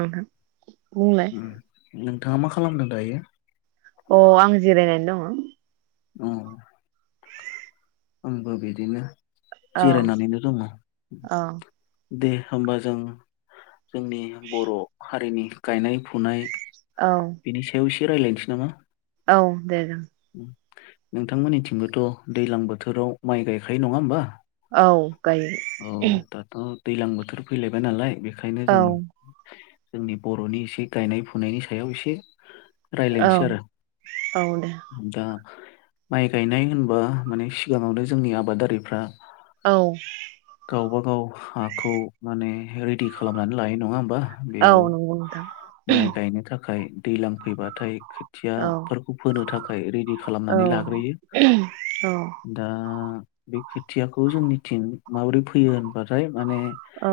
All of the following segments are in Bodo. नोंथां बुंलाय [inaudible] नोंथाङा मा खालामदों दायो? अ आं जिरायनानै दङ। ओं आंबो बिदिनो। औ जिरायनानैनो दङ। औ दे होमबा जों। जोंनि बर हारिनि। गायनाय फुनाय। औ रायज्लायनोसै नामा? औ दे जागोन। नोंथांमोननिथिंबोथ दैलां बोथोराव माइ गायखायो नङा होमबा? औ गायो औ दाथ। दैलां बोथोर फैलायबाय नालाय। ओंखायनो औ जों जोंनि बर'नि एसे गायनाय फुनायनि सायाव एसे औ रायज्लायनोसै आरो औ दे दा माइ गायनाय होनबा माने सिगाङावनो जोंनि आबादारिफ्रा औ गावबा गाव हाखौ माने रेडि खालामनानै लायो नङा होमबा। औ बेयाव नंगौ नोंथां माइ गायनो थाखाय दैज्लां फैबाथाय। औ खोथियाफोरखौ फोनो थाखाय [unintelligible] रिदि औ खालामनानै लाग्रोयो औ दा। बे खोथियाखौ जोंनि थिं। माबोरै फैयो होनबाथाय माने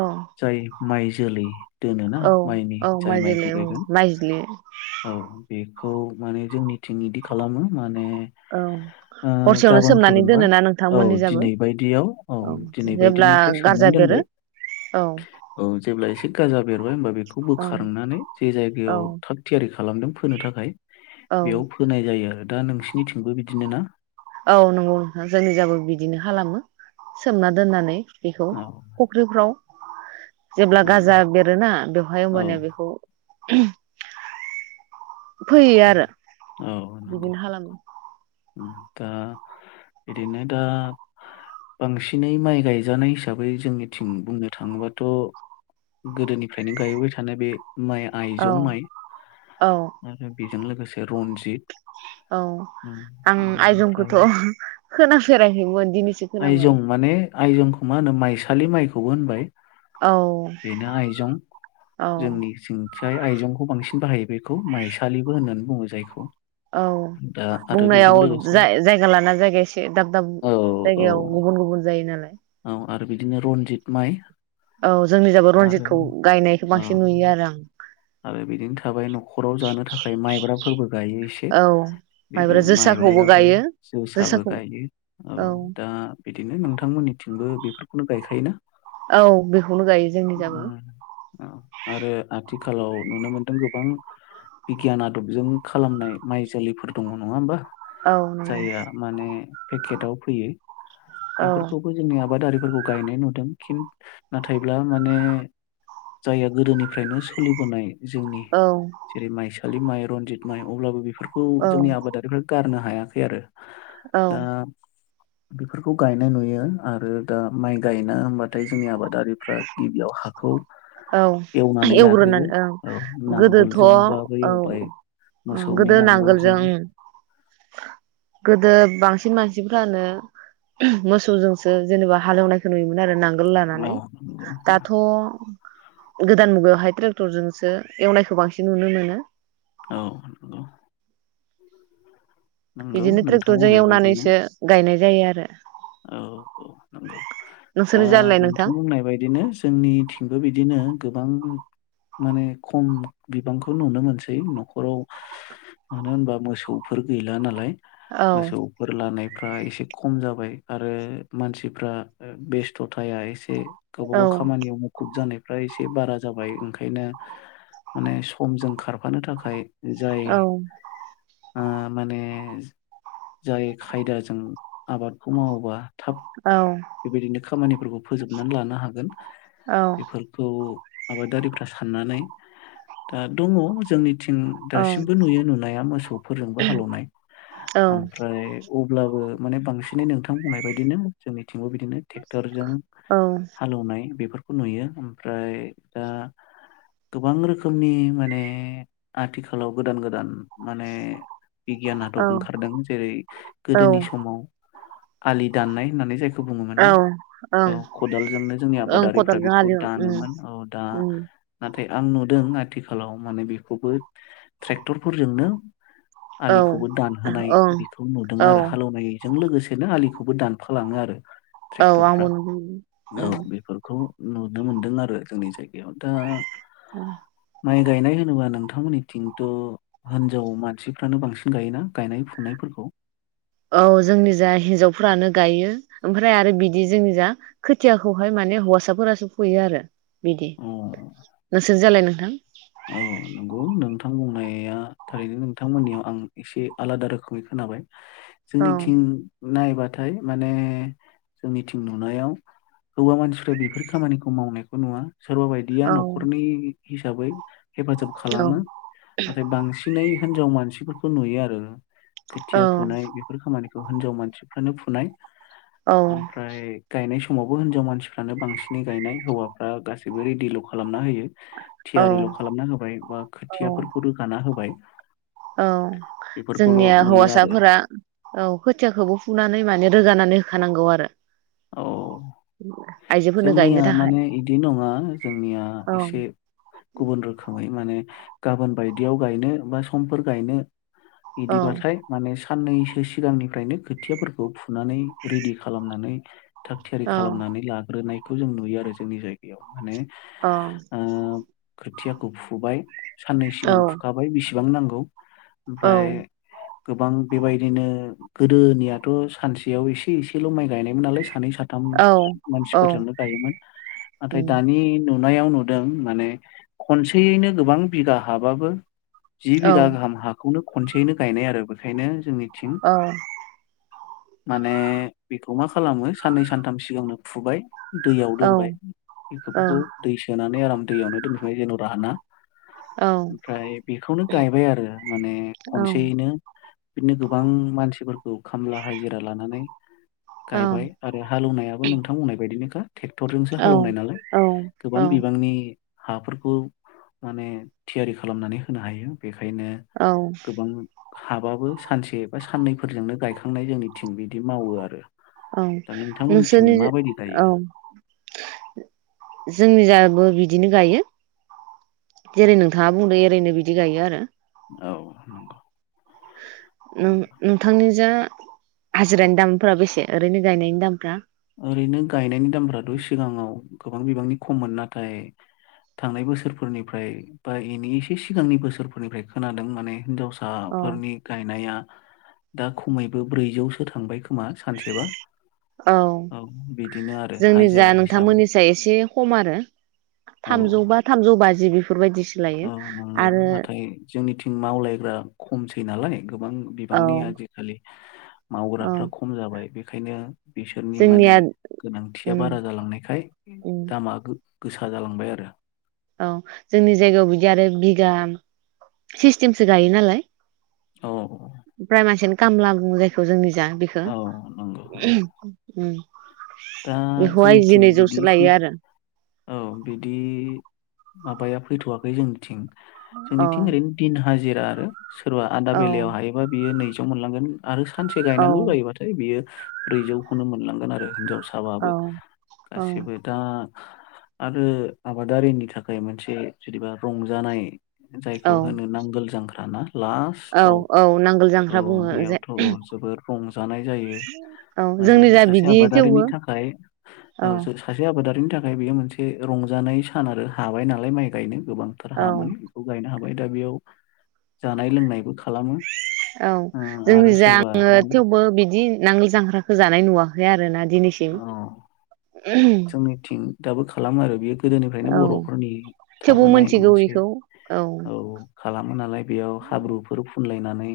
औ जाय माइ जोलै दोनोना औ माइनि औ जाय माइजलि माइखौ ओं गायगोन माइज्लि औ बे खौ माने जोंनिथिं इदि खालामो माने औ ओ हरसेयावनो गाबोन सोमनानै फोगोनबा दोनोना औ नोंथांमोननि जाबो दिनै बायदियाव औ दिनै जेब्ला बादिनिफ्राय गारजा सोमनानै बेरो दोनबाय औ औ जेब्लाय एसे गाजा बेेरबाय बे बेखौ औ बोखारनानै जे औ जायायाव थाग थियारि खालामदों फोनो थाखाय औ बेयाव फोनाय जायो आरो दा नोंसिोरनिथिंबो बिदिनो ना औ नंगौ नोंथां जोंनि जाबो बिदिनो खालामो सोमना दोननानै बेखौ औ फुख्रिफ्राव जेब्ला नंगौ गाजा बेरोना बेवहाय औ अबानिया बेखौ [unintelligible] फैयो आरो औ नंगौ बिदिनो खालामो दा बिदिनो दा बांसिनै माइ गायजानाय हिसाबै जोंनिथिं बुंनो थाङोबाथ' गोदोनिफ्रायनो गायबोबाय थानाय बे माइ औ आइजं माइ औ बेजों लोगोसे रनजित औ आं आयजंखौथ' ओमफ्राय खोनाफेराखैमोन दिनैसो आइजं खोनाबाय माने आइजंखौ मा होनो माइसालि माइखौबो होनबाय औ बेनो आइजं औ जोंनिथिं। फ्राय आइजंखौ बांसिन बाहायो बेखौ माइ सालिबो होननानै बुङो जायखौ। औ दा आरो बेजों बुंनायाव लोगोसे जाय जायगा लाना जायगा एसे दाब दाब औ औ जायगायाव गुबुन गुबुन जायो नालाय। औ आरो बिदिनो रनजित माइ औ जोंनि जायगायाव आरो रनजितखौ गायनायखौ औ बांसिन नुयो आरो आं। आरो बिदिनो थाबाय न'खराव जानो थाखाय माइब्राफोरबो गायो एसे औ बेबो माइब्रा जोसाखौबो माइब्रायाबो गायो जोसाबो जोसाखौ गायो औ दा बिदिनो नोंथांमोननिथिंबो बेफ बेखौनो गायखायोना। औ बेखौनो गायो जोंनि [unintelligible] जायगायावबो। अ आरो आथिखालाव नुनो मोनदों गोबां बिगियान आदबजों खालामनाय माइ जोलैफोर दङ नङा होमबा? औ नंगौ जाय आ माने पेकेटाव फोयो औ बेफोरखौबो जोंनि आबादारि फोरखौ गायनाय नुदों खिन नाथायब्ला माने जाया गोदोनिफ्रायनो सलि बोनाय जोंनि औ जेरै माइ सालि माइ रनजि माइ अब्लाबो बे फोरखौ औ जोंनि आबादारिफ्रा गारनो हायाखै आरो। औ दा बेफोरखौ गायनाय नुयो आरो दा माइ गायनो होनबाथाय जोंनि आबादारिफ्रा गिबियाव हाखौ औ एव एवनानै [unintelligible] लाग्रोयो औ गोदोथ' औ नांगोलजोंबाबो एवबाय ओं गोदो नांगोलजों गोदो बांसिन बांसिन मानसिफ्रानो मोसौजोंसो जेनेबा हालेवनायखौ नुयोमोन। आरो नांगोल लानानै औ नंगौ दाथ' गोदान मुगायावहाय ट्रेक्टरजोंसो एवनायखौ बांसिन नुनो मोनो। औ नंगौ। नंगौ बिदिनो नोंथां ट्रेक्टरजों बुंनाय बायदिनो एवनानैसो गायनाय जायो आरो। [inaudible] औ औ नंगौ दा नोंसोरनि जालाय नोंथां बुंनाय बायदिनो जोंनिथिंबो बिदिनो गोबां माने खम बिबांखौ नुनो मोनसै न'खराव मानो होनबा मोसौफोर गैला नालाय। औ मोसौफोर लानाय फ्रा एसे खम जाबाय। आरो मानसिफ्रा बेस्थ' थाया एस से गावबा औ गाव खामानियाव मुखुब जानाय फ्रा एसे बारा जाबाय ओंखायनो माने समजों खारफानो थाखाय जाय औ ओ माने जाय खायदाजों आबाद खौ मावबा औ बेबायदिनो खामानिफोरखौ फोजोबनानै लानो हागोन। औ बेफोरखौ आबादारिफ्रा साननानै दा दङ' जोंनि थिं औ दासिमबो नुयो नुनाया मोसौफोरजोंबो हालेवनाय। ओमफ्राय अब्लाबो माने बांसिनै नोंथां बुंनाय बायदिनो जोंनि बिदिनो ट्रेक्टरजों औ हालेवनाय बेफोर खौ नुयो ओमफ्राय दा गोबां रोखोमनि माने आथिखालाव गोदान गोदान माने बिगियान आदब ओंखारदों जेरै औ गोदोनि समाव आलि दाननाय होननानै जाय खौ बुङोमोन ना औ औ ओं खदालजोंनो जोंनि ओं आबादारिफ्रा खदालजों बेखौ हालेवो उम दानोमोन औ दा उम ना थाय आं नुदों आथिखालाव माने बेखौबो ट्रेक्टरफोरजोंनो औ आलिखौबो दानहोनाय ओं बेखौ नुदों औ आरो हालेवनाय जों लोगोसेनो आलिखौबो दानफालाङो आरो औ ट्रेक्टरफ्रा आंबो नुदों ।औ उम बेफोरखौ नुनो मोनदों आरो जोंनि जायगायाव दा माइ गायनाय होनोबा नोंथांमोननिथिंथ' हिनजाव मानसिफ्रानो बांसिन गायोना गायनाय फुनायफोरखौ औ जोंनि जा हिन्जावफोरानो गायो ओमफ्राय आरो बिदि जोंनि जा खोथियाखौहाय माने हौवासाफोरासो फुयो आरो बिदि अ नोंसोर जालाय नों थां औ नंगौ नोंथां [unintelligible] थारैनो नोंथांमोननियाव आं एसे आलादा रोखोमै खोनाबाय। औ जोंनिथिं नायबाथाय माने जोंनिथिं नुनायाव हौवा मानसिफ्रा बेफोर खामानिखौ मावनायखौ नुवा। सोरबा बायदिया औ न'खरनि हिसाबै हेफाजाब औ खालामो । नाथाय बांसिनै हिन्जाव मानसिफोरखौ नुयो आरो खोथिया फुनाय बेफोर खामानि खौ हिनजाव मानसिफ्रानो फुनाय। औ ओमफ्राय गायनाय स मावबो हिनजाव मानसिफ्रानो बांसिनै गायनाय हौवाफ्रा गासैबो रेडिल' खालामना होयो। औ थियारि ल खालामना होबाय बा औ खोथियाफोरखौ रोगाना होबाय औ बेफोरखौल' जोंनिया नुयो आरो हौवासाफोरा औ खोथियाखौबो फुनानै माने रोगानानै होखानांगौ आरो औ आइजोफोरनो गायनो जोंनिया थाखाय माने बिदि नङा जोंनिया औ एसे गुबुन रोखोमै माने गाबोन बायदियाव गायनो बा समफोर गायनो औ बिदिबाथाय माने साननैसो सिगांनिफ्रायनो खोथियाफोरखौ फुनानै रेडि खालामनानै थाग थियारि औ खालामनानै ला नायखौ जों नुयो आरो जोंनि जायगायाव माने औ ओ खोथियाखौ फुबाय साननै औ सिगां फुखाबाय बिसि बां नांगौ औ ओमफ्राय गोबां बेबायदिनो गोदोनियाथ सानसेयाव एसे एसेल माइ गायनायमोन नालाय सानै साथाम औ मानसिफोरजोंनो गायोमोन नाथाय दानि नुनायाव नुदों माने खनसेयैनो गोबां बिघा हाबाबो जि औ औ बिघा गाहाम हाखौनो खनसेयैनो गायनाय आरो बेखायनो जोंनि थिं औ माने बि खौ मा खालामो साननै सानथाम सिगांनो फुबाइ दैयाव औ दोनबाय औ बेफोरखौ दै सोनानै आराम दैयावनो दोनथबाय जेन राना औ ओमफ्राय बेखौनो गायबाय आरो माने औ खनसेयैनो बिदिनो गोबां मानसिफोरखौ खामला हाजिरा लानानै औ गायबाय आरो हालौनायाबो नोंथां बुंनाय बायदिनोखा ट्रेक्टरजोंसो औ हालौवनाय नालाय औ गोबां बिबांनि हाफोरखौ माने थियारि खालामनानै होनो हायो बेखायनो औ गोबां हाबाबो सानसे बा साननैफोरजोंनो गायखांनाय जोंनि थिं बिदि मावो आरो। औ दा नोंथांमोननिथिं नोंसोर माबायदि [unintelligible] औ गायो जोंनि जाबो बिदिनो गायो जेरै नोंथाङा बुंदों एओरैनो बिदि गायो आरो। औ नंगौ। नों नंगौ। नोंथांनि जा हाजिरानि दामफोरा बेसे ओरैनो गायनायनि दामफ्रा? ओरैनो गायनायनि दामफ्राथ' सिगाङाव गोबां बिबांनि खममोन नाथाय थांनाय बोसोरफोरनिफ्राय बा एनि एसे सिगांनि बोसोरफोरनिफ्राय खोनादों माने औ हिन्जावसाफोरनि गायनाया दा खमैबो ब्रैजौसो थांबाय खोमा सानसेबा। अ औ बिदिनो आरो हाजिरा जोंनिजा हिसाबै नोंथांमोननिसाय एसे खम आरो औ थामजौ बा थामजौ बाजि बिफो औ नंगौ नाथाय जोंनिथिं मावलायग्रा खमसै नालाय गोबां औ बिबांनि आजिखालि औ मावग्राफ्रा खम जाबाय बे ओंखायनो बिसोरनि माने जोंनिया गोनांथिया उम बारा जालांनायखाय उम दामा गो गोसा जालांबाय आरो औ जोंनि जायगायाव बिदि आरो बिगा सिस्टेमसो गायो नालाय औ प्राय मानसियान कामला बुङो जायखौ जोंनि जा बेखो औ नंगौ औ उम दा बेखौहाय जोंनिथिं जिनैजौसो लायो बिदिसिस आरो औ बिदि माबाया फैथ'वाखै जोंनिथिं अ जोंनिथिं ओरैनो दिन हाज जिरा आरो सोरबा आदा औ बेलायाव हायोबा बियो नैज जौ मोनलांगोन आरो सानसे औ गायनांगौ जायोबाथाय बियो ब्रैजौखौनो मोनलांगोन आरो [unintelligible] साबाबो, औ औ गासिबो दा आरो आबादारिनि थाखाय मोनसे जुदिबा रंजानाय जायखौ औ होनो नांगोल जां [unintelligible] औ लास्टाव औ नांगोल औ जांख्रा बुङो जे बेयावथ' औ जोबोर रंजानाय जायो औ माने जोंनि जा सासे बिदि आबाद थेवबो दारिनि थाखाय औ ओ जों सासे आ आबादारिनि थाखाय बेयो मोनसे रंजानाय सान आरो हाबाय नालाय माइ गायनो। गोबांथार औ हामोन बेखौ गायनो हा बाय दा बेयाव जानाय लोंनायबो खा औ जोंनिजा सोरबा माने थेवबो बिदि नांगोल जांख्राखो जानाय नुवाखै आरोना दिनैसिम। अ जोंनिथिं दाबो खालामो आरो बेयो गोदोनिफ्रायनो औ बर'फोरनि थेवबो थाबोनाय मोनथिगौ मोनसे बेखौ औ खालामो नालाय बेयाव हाब्रुफोर फुनलायनानै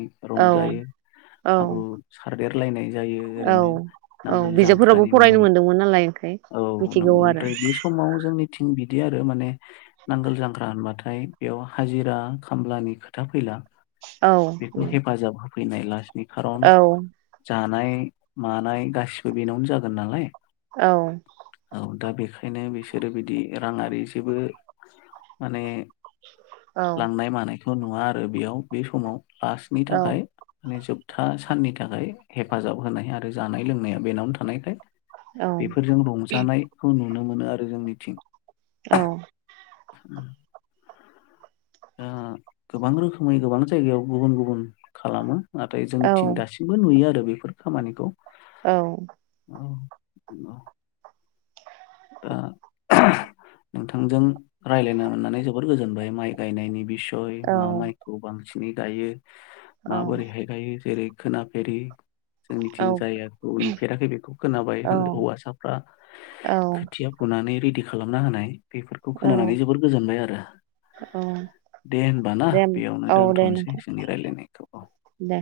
औ रंजायो औ हाब्रु सार देरलायनाय औ औ बिजाबफोरावबो मुङै फरायनो मोनदोंमोन नालाय ओं औ नंगौ ओमफ्राय बे समाव जोंनिथिं बि बिदि आरो माने नांगोल जांख्रा होनबाथाय बेयाव हाजिरा खामलानि खोथा फैला। औ बेखौ हेफाजाब फैनाय लास नि खारन, औ जा नाय मानाय गासिबो बेनावनो जागोन नालाय। औ। औ दा बेखायनो बिसोरो बिदि राङारि जेबो माने औ लांनाय मानाय थ' नुवा आरो बेयाव, बे समाव। लास्टनि थाखाय औ माने जोब था साननि थाखाय हेफाजाब होनाय आरो जानाय लोंनाया बेनावनो थानायखाय औ बेफोरजोंनो दं। जानायखौ नु नुनो मोनो आरो जोंनिथिं। औ। [inaudible] ओ गोबां रोखोमै गोबां जायगायाव गुबुन गुबुन खालामो। नाथाय औ जोंथिं दासिमबो नुयो आरो बेफोर खामानिखौ। औ। औ [unintelligible] ओनोंथांजों रायजज्लायनो मोननानै जोबोर गोजोनबाय माइ गायनायनि बिस य मा मायखौ बांसिन बांसिनै गायो। औ माबोरैहाय गायो जेरै खोनाफेरै जोंनिथिं जायखौ नुफेराखै बेखौ खोनाबाय औ होन हौवासाफ्रा खोथिया फुनानै दि खालामना होनाय बेफोरखौ खोनानानै जोबोर गोजोनबाय आरो औ दे होनबा ना दे बेयावनो औ दे दोन्थ'नोसै नोंथां जोंनि रायलायनायखौ औ। दे